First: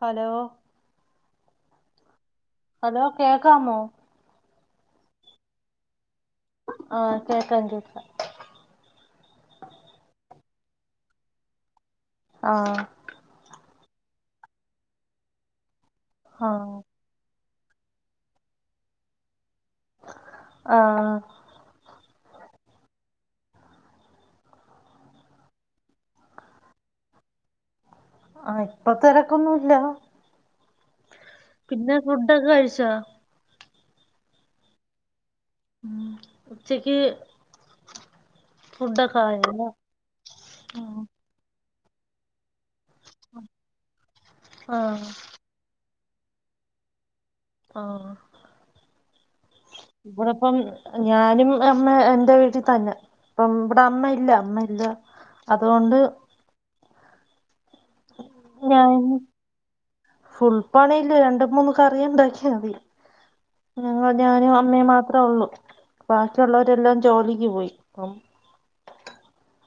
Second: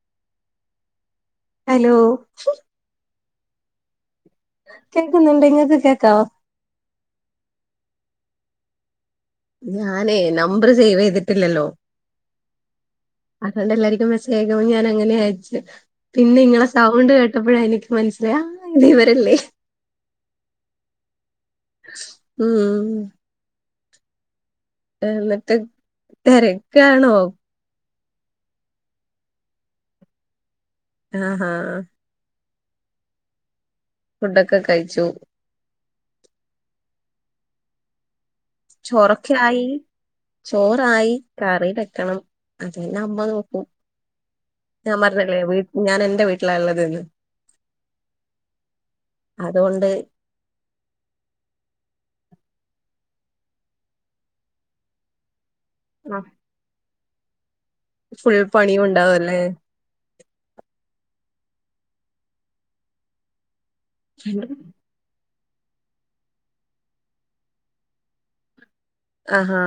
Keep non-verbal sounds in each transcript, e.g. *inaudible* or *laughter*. Hello hello hello കേക്കാമോ കേൾക്കുന്നുണ്ട് ങ്ങക്ക് കേക്കാവോ ആഹ കേക്കാം കേക്കാം ഞാനേ നമ്പർ സേവ് ചെയ്തിട്ടില്ലല്ലോ ആഹ അതൊണ്ട് എല്ലാർക്കും മെസ്സേജ് അയക്കുമ്പോ അങ്ങനെ അയച്ചേ പിന്നെ ഇങ്ങളെ ആഹ് സൗണ്ട് കേ- ട്ടപ്പോഴാ എനിക്ക് മനസ്സിലായെ ആ ഇത് ഇവരല്ലേ ആഹ ഉം എന്നിട്ട് തെരക്കാണോ ആഹ ഇപ്പത്തെരക്കൊന്നുല്ല ആഹാ ഫുഡൊക്കെ കഴിച്ചോ ഫുഡൊക്കെ കയ്ച്ചു ഉച്ചക്ക് ഫുഡൊക്കെ ചോറൊക്ക്യായി ആയോ ചോറായി കറി ബെക്കണം അത്പ്ന്നെമ്മ നോക്കും. ആഹ് ഞാം പർഞ്ല്ലേ വീട്ട് ഞാനെന്റെ വീട്ട്ല ള്ളത് ആഹ് അതുകൊണ്ട് ഇവിടപ്പം ഞാനും അമ്മ എന്റെ വീട്ടി തന്നെ പ്പം ഇവിടെ അമ്മ ഇല്ല അമ്മ ഇല്ല അത്കൊണ്ട് ഫുൾ ഞാൻ പണിയുണ്ടാവു അല്ലേ ഫുൾ പണീല്ലേ രണ്ട് മൂന്ന് കറിയ്ണ്ടാക്കിയാ മതി ഞങ്ങ ഞാനും അമ്മയും മാത്രേ ഒള്ളൂ ബാക്കിയുള്ളവരെല്ലാം ജോലിക്ക് പോയി പ്പം ആഹാ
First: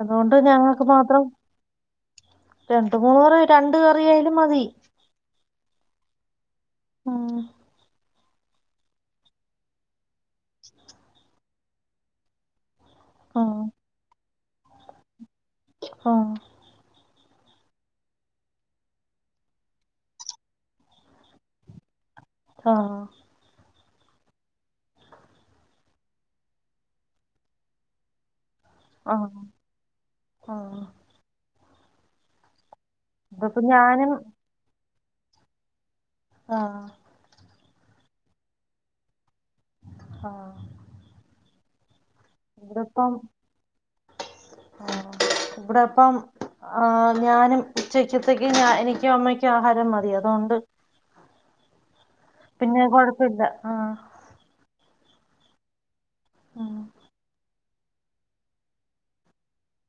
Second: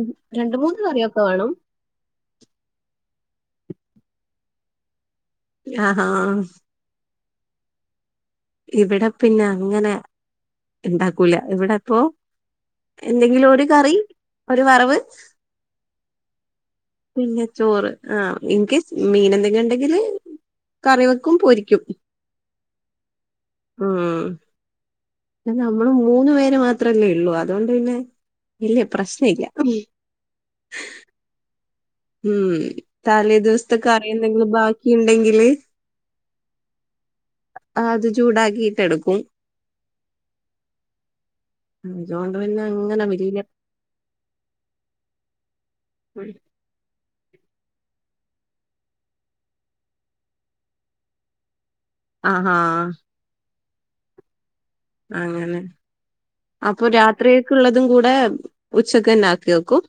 അത്കൊണ്ട് രണ്ട് മൂന്ന് ഞങ്ങക്ക് കറിയൊക്കെ മാത്രം വേണം രണ്ട് മൂറ് രണ്ട് കറിയായാലും മതി ആഹാ ഉം ഇവിടെ പിന്നെ അങ്ങനെ ഇണ്ടാക്കൂല. ഇവിടെപ്പോ എന്തെങ്കിലും ഉം, ഒരു കറി ഒരു വറവ് ഉം, പിന്നെ ചോറ് ആഹ് ഇൻകൈസ് മീനെന്തെങ്കിലുണ്ടെങ്കില് കറിവെക്കും പൊരിക്കും ആഹാ ഉം. പിന്ന നമ്മള് മൂന്ന് പേര് മാത്രല്ലേ ഒള്ളൂ അതോണ്ട് പിന്നെ ഇല്ല്യ ആ, പ്രശ്ന ഇല്ല്യ ആ. ഉം തലേ ഇതിപ്പോ ദിവസ്ത്തെ ഞാനും കറിയന്തെങ്കിലും ബാക്കി ണ്ടെങ്കില് ആഹ് ആഹ് അത് ചൂടാക്കിയിട്ടെടുക്കും ആഹ് ഇതൊണ്ട് പിന്നെ അങ്ങനെ വല്ല്യ ആഹ് ഇബ്ടെപ്പം ആഹ് ഞാനും ഉച്ചക്ക്യത്തേക്ക് ഞ എനിക്കും അമ്മക്ക്യും ആഹാരം മതി അതോണ്ട് ആഹാ പിന്നെ കൊഴപ്പല്ല ആഹ് അങ്ങനെ. ഉം. അപ്പൊ രാത്രിക്കക്ക്‌ ള്ളതും കൂടെ ഉച്ചക്കന്നെ ആക്കി വെക്കും?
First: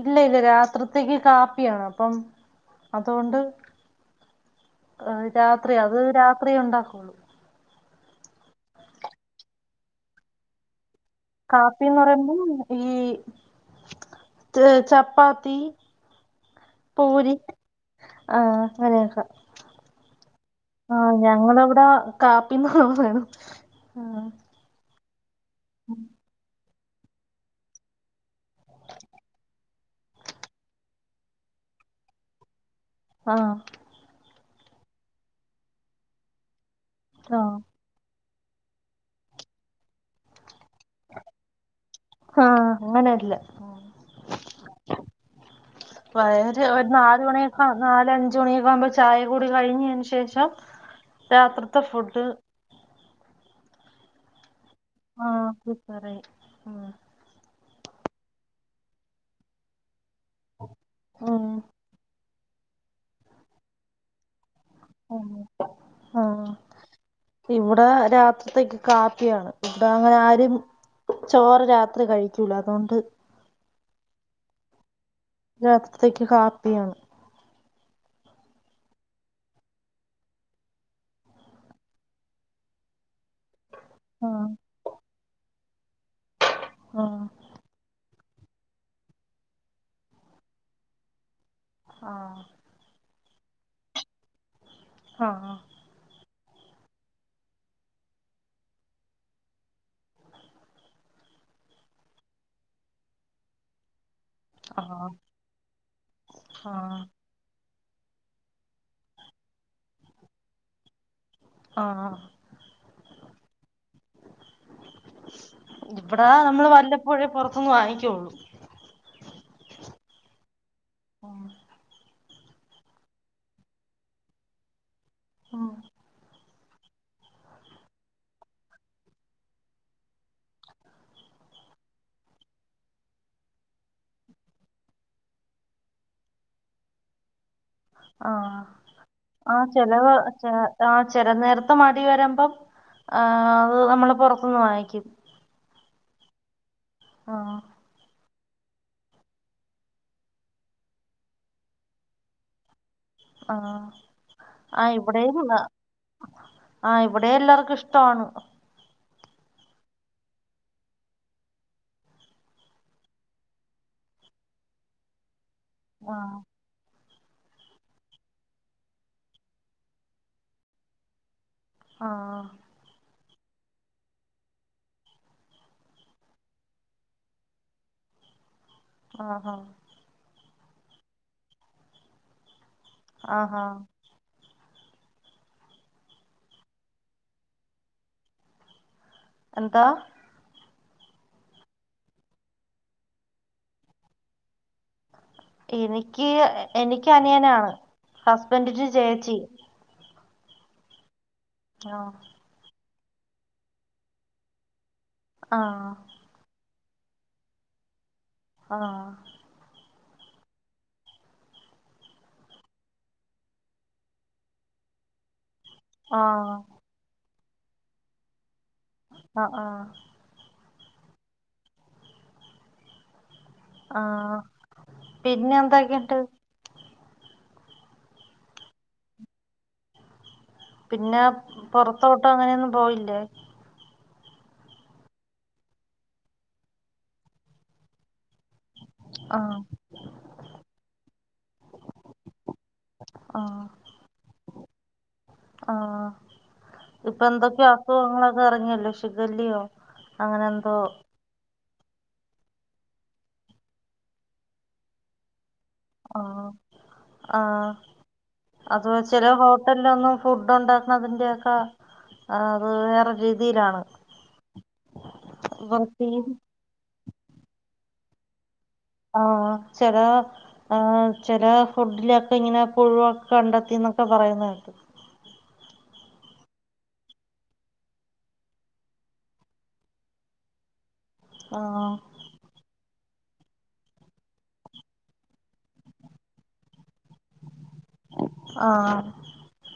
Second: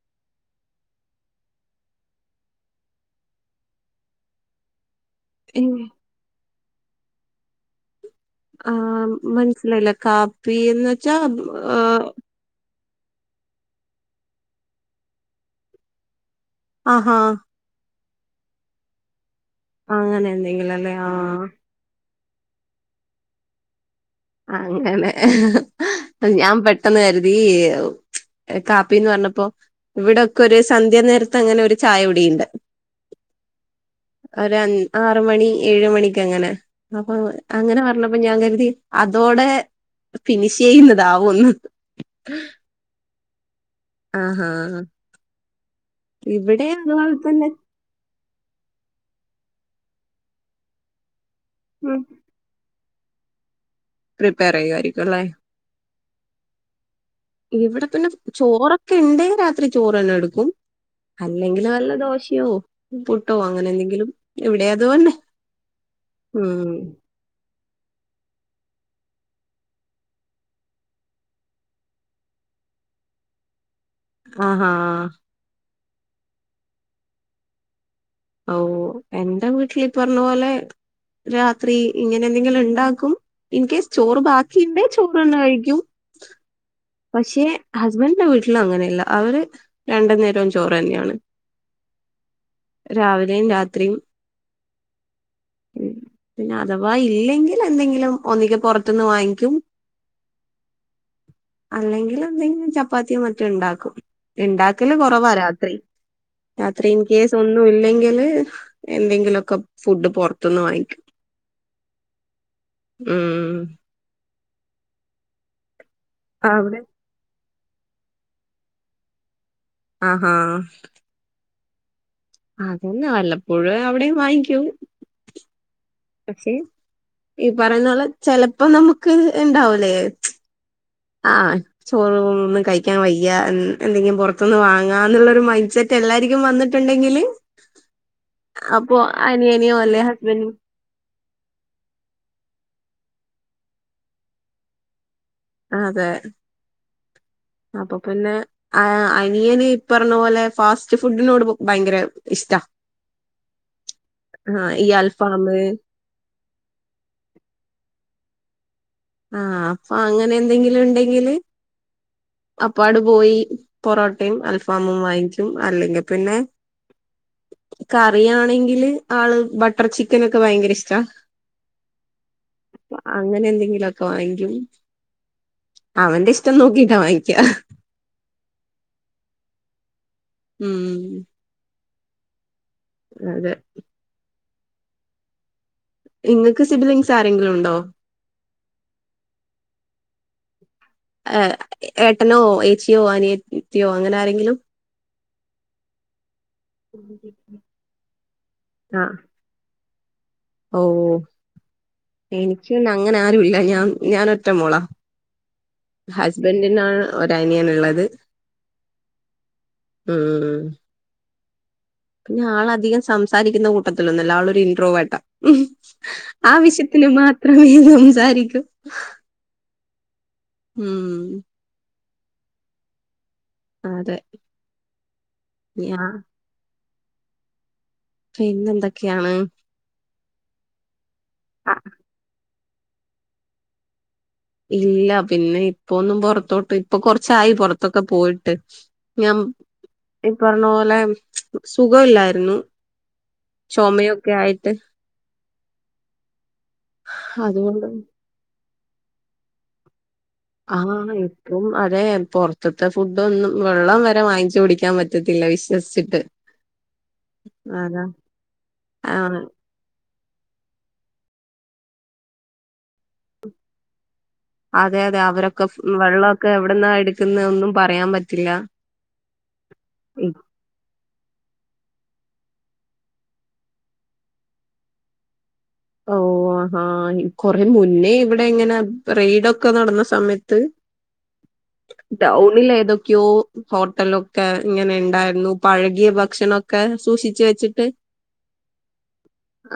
ഇല്ല ഇല്ല്യ. രാത്രിത്തേക്ക് കാപ്പിയാണ് അപ്പം അതുകൊണ്ട് ആഹ് രാത്രി അത് രാത്രിയുണ്ടാകൊള്ളു ആഹ് മൻസ്സ്ലായില്ല കാപ്പീന്ന് കാപ്പിന്നറയുമ്പം ഈ ത് ചപ്പാത്തി ആഹാ പൂരി ആഹ് അങ്ങനെയൊക്ക അങ്ങനെ എന്തെങ്കിലും അല്ലേ ആഹ് ഞങ്ങളവിട കാപ്പീന്ന് പറിണതാണ് ആഹ് അ അങ്ങനെ ഉം ഞാൻ പെട്ടെന്ന് കരുതീ കാപ്പീന്ന് പറ്ഞ്ഞപ്പോ ഇവിടൊക്കെ ഒര് സന്ധ്യ നേരത്തങ്ങനെ ഒരു ചായ കുടീണ്ട് ആഹ് ഒരഞ് ആറ് മണി ഏഴ് മണിക്ക് അങ്ങനെ അപ്പൊ ആഹ് അങ്ങനെ പർ ണപ്പം ഞാൻ കരുതി അതോടെ ഫിനിഷ് ചെയ്യുന്നതാവുംന്ന് ആഹ് അങ്ങനെയല്ല ആഹാ വര് ഇവിടെ ഒരു അതുപോലെ നാല് തന്നെ മണിയൊക്കാ നാലഞ്ച് മണിയൊക്കെ ആകുമ്പ ചായ കുടി കഴിഞ്ഞേന് ശേഷം രാത്രിത്തെ ഫുഡ് പ്രിപ്പയർ ചെയ്യു ആയിരിക്കു അല്ലേ ആഹ് പ്രിപേറെയ്യും ഉം ഇവടെ പിന്നെ ചോറൊക്കെ ഇണ്ടെ രാത്രി ചോറന്നെ എടു ക്കും. ഉം അല്ലെങ്കിൽ വല്ല ദോശയോ പുട്ടോ അങ്ങനെ എന്തെങ്കിലും ഇവിടെ അതുപോന്നെ ഉം ആഹ് ഉം ഇവിടെ രാത്രിത്തേക്ക് കാപ്പിയാണ് ഇവിടെ അങ്ങനാരും ചോറ് രാത്രി കഴിക്കൂല അതുകൊണ്ട് ആഹാ രാത്രിത്തേക്ക് കാപ്പിയാണ് ഓഹ് എന്റെ വീട്ടിൽ ഈ പറഞ്ഞ പോലെ രാത്രി ഇങ്ങനെ എന്തെങ്കിലും ഉണ്ടാക്കും ഇൻകേസ് ചോറ് ആഹ് ബാക്കിയുണ്ടേ ചോറന്നെ കഴിക്കും ആഹ് പക്ഷെ ഹസ്ബന്റിന്റെ വീട്ടിലങ്ങനെയല്ല അവര് രണ്ട് നേരവും ചോറന്നെയാണ്. ആഹാ രാവിലെയും, രാത്രിയും. ആഹാ ആഹാ.. ഉം പിന്നെ അഥവാ ഇല്ലെങ്കിൽ- എന്തെങ്കിലും ഒന്നെങ്കെ പുറത്തു നിന്ന് വാങ്ങിക്കും. അല്ലെങ്കിൽ എന്തെങ്കിലും- ചപ്പാത്തിയും മറ്റും ഉണ്ടാക്കും. ഉണ്ടാക്കല് ആഹ് കൊറവാ രാത്രി, രാത്രി ആഹ് ഇൻ കേസ്- ഒന്നും ഇല്ലെങ്കില് എന്തെങ്കിലൊക്കെ- ഫുഡ് പുറത്തു നിന്ന് വാങ്ങിക്കും. ആഹ് ഉം... ഇവിടാ നമ്മള് അവിടെ വല്ലപ്പോഴേ- പുറത്തൊന്ന് വാങ്ങിക്കുള്ളൂ. ആഹാ ആഹാ... ഓ... അതന്നെ വല്ലപ്പോഴേ അവിടെയും വാങ്ങിക്കൂ. ഉം.... പക്ഷെ ഈ പറയുന്ന പോലെ- ചെലപ്പോ നമുക്ക് ഇണ്ടാവൂലേ? ആഹ് ചോറ് ഒന്നും കഴിക്കാൻ വയ്യ- എന്തെങ്കിലും പുറത്തൊന്ന് വാങ്ങാ- എന്നുള്ളൊരു മൈൻഡ്സെറ്റ്. എല്ലാർക്കും വന്നിട്ടുണ്ടെങ്കില്, ആഹാ അപ്പൊ ആഹാ അനിയനിയോ അല്ലെ ചെലവ് ഹസ്ബൻഡ് ചേ- ആഹാ ചെല നേരത്ത് മടി വരുമ്പം- ആഹാ അത് നമ്മള് പുറത്തു നിന്ന് വാങ്ങിക്കും. അതെ. ആഹാ... അപ്പോ പിന്നെ, ആഹാ അനിയന് ഈ പറഞ്ഞ- പോലെ ഫാസ്റ്റ് ഫുഡിനോട് ഭയങ്കര ഇഷ്ടാ. ആഹാ ആഹ് ആഹാ ഈ ഇവിടെയും അൽഫാമ് കൊള്ളാം. ആഹാ ഇവിടെ എല്ലാർക്കും ഇഷ്ടമാണ്. ആഹാ അപ്പോ അങ്ങനെ- എന്തെങ്കിലും ഉണ്ടെങ്കില്, അപ്പാണ്ട് പോയി പൊറോട്ടയും, അൽഫാമും വാങ്ങിക്കും. അല്ലെങ്കിൽ ആഹ് പിന്നെ- *inaudible* കറി ആണെങ്കില് ആള് ബട്ടർ- ചിക്കനൊക്കെ ഭയങ്കര ഇഷ്ടാ. ആഹാ... അങ്ങനെ എന്തെങ്കിലും ഒക്കെ വാങ്ങിക്കും, അവന്റെ ഇഷ്ടം നോക്കീട്ടാ വാങ്ങി- ക്ക. ആഹാ.. ഉം... അതെ ആഹാ.. നിങ്ങൾക്ക് സിബിലിങ്സ് ആരെങ്കിലും ഉണ്ടോ? എന്താ? ഏ ഏട്ടനോ, ഏച്ചിയോ, അനിയത്തിയോ, അങ്ങനെ ആരെങ്കിലും? എനിക്ക്, എനിക്ക് അനിയനാ, ഹസ്ബൻഡിനാ ആഹ് ചേച്ചി. ഓ... ആഹാ.. എനിക്ക് പിന്നെ അങ്ങനെ ആരും ഇല്ല. ഞാൻ, ഞാൻ ഒറ്റ മോളാ. ആണോ? ഹസ്ബൻഡിനാണ് ഒരനിയൻ ഉള്ളത്. ആഹാ. ഉം ഉം ഉം. പിന്നെ ആളധികം സംസാരിക്കുന്ന- കൂട്ടത്തിലൊന്നുമല്ല. ആളൊ ഒരു ഇൻറ്രോവർട്ടാ. ഉം.. ആഹ് ആവശ്യത്തിന് മാത്രമേ സംസാരിക്കൂ. ആഹാ ആഹാ... ഉം ഉം അതെ ആഹ പിന്നെ ഞാ എന്താക്കെയുണ്ട്? പിന്ന എന്തൊക്കെയാണ് പിന്നെ അ പുറത്തോട്ട് അങ്ങനെയൊന്നും പോകലില്ലേ ഇല്ല. പിന്നെ ഇപ്പൊന്നും പുറത്തോട്ട്, ഇപ്പൊ കൊറച്ചായി പുറത്തൊക്കെ പോയിട്ട്. ഞാൻ ആഹ് ഇപ്പറഞ്ഞ പോലെ സുഖമില്ലായിരുന്നു. ആഹ ചുമയൊക്കെ ആയിട്ട് ആഹ.. ഇപ്പൊ എന്തൊക്കെയോ അതുകൊണ്ട് അസുഖങ്ങളൊക്കെ ഇറങ്ങിയല്ലോ ഷിഗല്ലിയോ? ആഹ.. ഇപ്പം അതെ. പൊറത്തൂന്നു ഫുഡ് ഒന്നും, വെള്ളം വരെ വാങ്ങിച്ചു കുടിക്കാൻ പറ്റില്ല പറ്റത്തില്ല വിശ്വസിച്ചിട്ട്, ആഹ് ആഹ് അതാ, ആ ഹോട്ടലൊന്നും ഫുഡ് ഉണ്ടാക്കണതിന്റെ ഒക്കെ, അത് വേറെ രീതിയിലാണ് അതെ, അതെ അവരൊക്കെ വൃത്തിയും വെള്ളമൊക്കെ എവിടന്നാ എടുക്കുന്ന ഒന്നും പറയാൻ പറ്റില്ല. ആ ചില.. ആ ചില ഫുഡിലൊക്കെ ഇങ്ങനെ പുഴു ഒക്കെ കണ്ടെത്തി എന്നൊക്കെ പറയുന്നതു കേട്ടു. ഓ ആ കൊറേ മുന്നേ ഇവിടെ ഇങ്ങനെ റെയ്ഡൊക്കെ നടന്ന സമയത്ത്. *inaudible* ആഹ ടൗണിൽ ഏതൊക്കെയോ ഹോട്ടലൊക്കെ ഇങ്ങനെ ഉണ്ടായിരുന്നു പഴകിയ ഭക്ഷണൊക്കെ സൂക്ഷിച്ചു വെച്ചിട്ട് ആഹ്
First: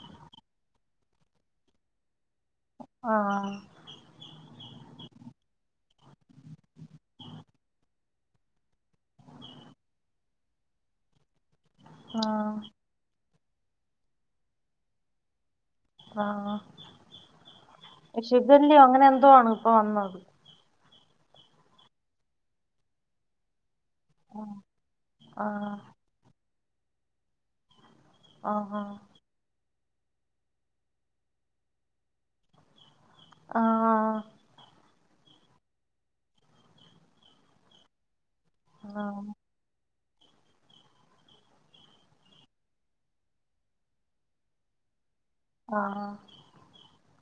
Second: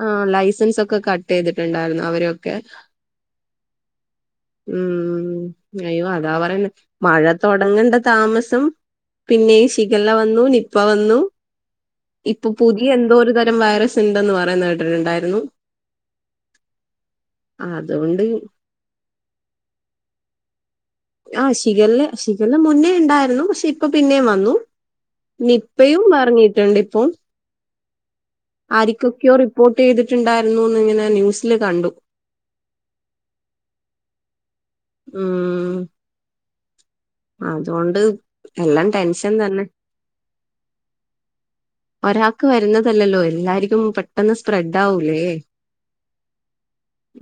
ആ ലൈസൻസ് ഒക്കെ കട്ട് ചെയ്തിട്ടുണ്ടായിരുന്നു. അവരൊക്കെ ആഹ *inaudible* ഉം അയ്യോ അതാ പറയണെ മഴ തുടങ്ങണ്ട താമസം പിന്നെ ഈ ഷിഗേല വന്നു, നിപ്പ വന്നു ഇപ്പൊ ആഹ് പുതിയ എന്തോ ഒരു തരം വൈറസ് ഉണ്ടെന്ന് പറയുന്ന കേട്ടിട്ടുണ്ടായിരുന്നു. ആ.. അതുകൊണ്ട് ഷിഗല്ല അങ്ങനെ എന്തോണ് ഇപ്പൊ വന്നത്. ആഹ്. ഷിഗല്ല, ഷിഗല്ല മുന്നേ ഉണ്ടായിരുന്നു. പക്ഷെ ഇപ്പൊ പിന്നെ ആഹ് വന്നു? ആഹ് നിപ്പയും ഇറങ്ങിയിട്ടുണ്ട് ഇപ്പോ. ആഹാ ആരിക്കൊക്കെയോ റിപ്പോർട്ട് ചെയ്തിട്ടുണ്ടായിരുന്നൂന്ന് ഇങ്ങനെ ന്യൂസില് കണ്ടു. ആഹ്... ഉം... അതുകൊണ്ട്, എല്ലാം ആഹ് ടെൻഷൻ തന്നെ. ഒരാൾക്ക് വരുന്നതല്ലല്ലോ. എല്ലാർക്കും പെട്ടെന്ന് സ്പ്രെഡ് ആവൂലേ. ആഹ്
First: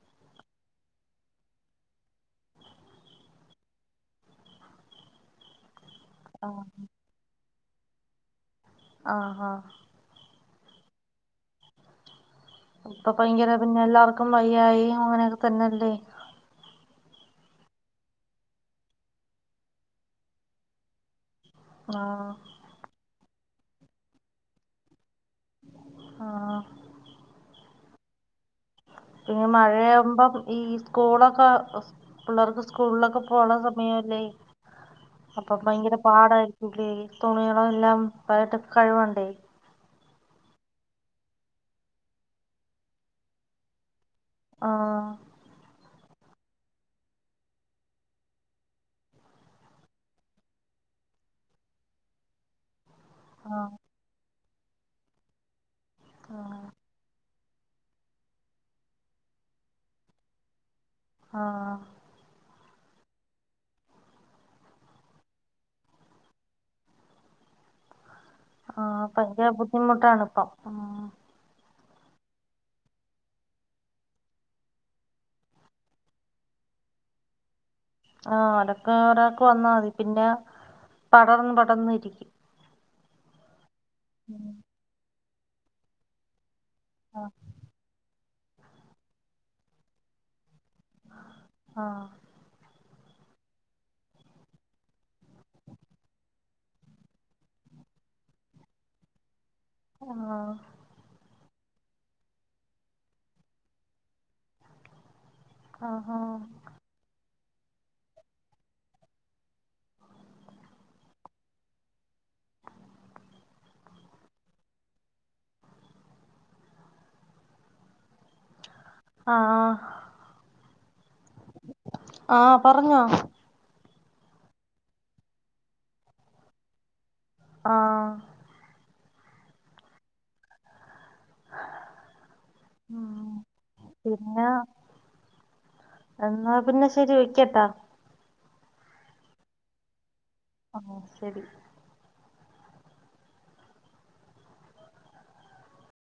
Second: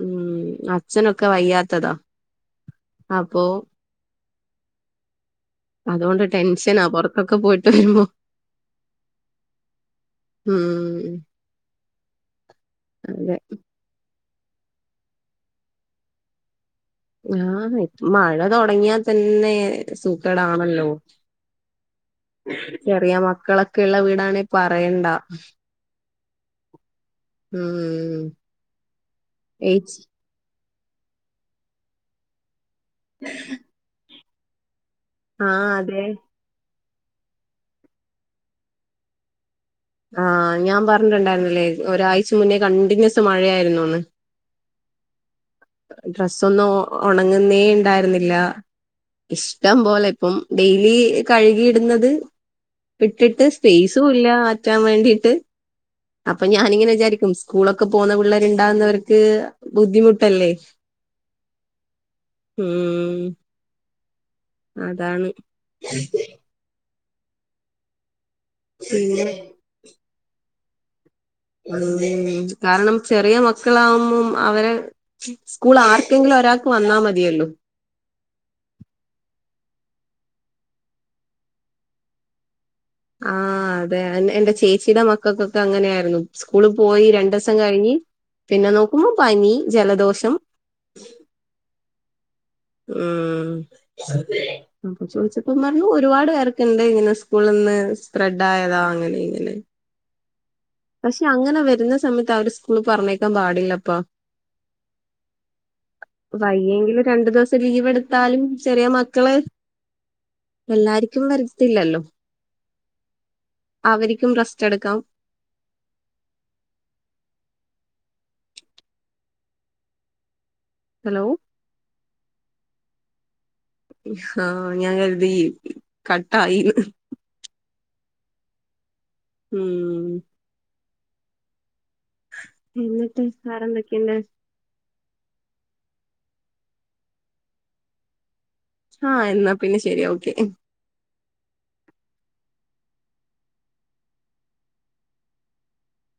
ഉം.. അച്ഛനൊക്കെ വയ്യാത്തതാ അപ്പോ. അതുകൊണ്ട് ആഹ് ടെൻഷനാ. പുറത്തൊക്കെ പോയിട്ട് വരുമ്പോ. ആഹ ആ ഉം ഇപ്പൊ അതെ. ഭയങ്കര പിന്നെ എല്ലാവർക്കും വയായി അങ്ങനെയൊക്കെ തന്നെയല്ലേ? ആഹ് മഴ തുടങ്ങിയാ തന്നെ സൂക്കടാണല്ലോ? ആഹ് ചെറിയ മക്കളൊക്കെയുഉള്ള വീടാണേ പറയണ്ട. ആഹ് ഉം പിന്നെ ഏച്ചി മഴയാകുമ്പം ഈ സ്കൂളൊക്കെ പിള്ളേർക്ക് സ്കൂളിലൊക്കെ. യല്ലേ അപ്പൊ ആഹ് ഭയങ്കര അതെ പാടായി. തുണികളെല്ലാം കഴുവണ്ടേ ആഹ ഞാൻ പറഞ്ഞിട്ടുണ്ടായിരുന്നില്ലേ ഒരാഴ്ച മുന്നേ കണ്ടിന്യുസ് മഴയായിരുന്നുന്ന്. ആഹ ഡ്രസ്സ ഒന്നും ഉണങ്ങുന്നേ ഉണ്ടായിരുന്നില്ല. ഇഷ്ടം പോലെ ഇപ്പം ഡെയിലി കഴുകിയിടുന്നത്. ഇട്ടിട്ട് ആഹ് സ്പേസും ഇല്ല മാറ്റാൻ വേണ്ടിട്ട് അപ്പൊ ഞാനിങ്ങനെ വിചാരിക്കും. സ്കൂളൊക്കെ പോവുന്ന പിള്ളേരൊക്കെണ്ടാവുന്നവർക്ക് ബുദ്ധിമുട്ടല്ലേ? ആഹ ഉം അതാണ്. ആഹ പിന്നെ ഭയങ്കര ബുദ്ധിമുട്ടാണ് ഇപ്പം. ഉ കാരണം ചെറിയ മക്കളാവുമ്പം അവരെ. സ്കൂൾ ആർക്കെങ്കിലും ഒരാൾക്ക് വന്നാൽ മതിയല്ലോ? ആഹ അതൊക്കെ ഒരാക്ക് വന്നാൽ മതി പിന്നെ പടർന്ന് പടർന്ന് ഇരിക്കും. ആഹ അതെ ഉം എന്റെ ചേച്ചിയുടെ മക്കൾക്കൊക്കെ അങ്ങനെയായിരുന്നു. സ്കൂളിൽ പോയി രണ്ട് ആഹ് ദിവസം കഴിഞ്ഞ് പിന്നെ നോക്കുമ്പോ പനി ജലദോഷം. ആഹ് ഉം ചോദിച്ചപ്പോ പറഞ്ഞു ഒരുപാട് പേർക്കി ണ്ട് ഇങ്ങനെ സ്കൂളിന്ന് സ്പ്രെഡ് ആയതാ അങ്ങനെ ഇങ്ങനെ. ആഹ് പക്ഷെ അങ്ങനെ വരുന്ന സമയത്ത് അവര് സ്കൂള് പറഞ്ഞേക്കാൻ പാടില്ലപ്പ. ആഹ് ആഹ് വയ്യെങ്കിൽ രണ്ടു ദിവസം. ലീവെടുത്താലും ചെറിയ മക്കള് എല്ലാർക്കും വരത്തില്ലല്ലോ? അവർക്കും റസ്റ്റ് എടുക്കാം. ആഹ് ആഹ് ഹലോ. ആഹ് പറഞ്ഞോ? ആഹ് ഞാൻ കരുതി കട്ടായിന്ന്. ആഹ് ഉം ഉം എന്നിട്ട് വേറെന്തൊക്കെയുണ്ട് പിന്നാ എന്നാ പിന്നെ ശെരി വയ്ക്കട്ടാ? ആഹ എന്നാ പിന്നെ ശരി ഓക്കെ. ശരി.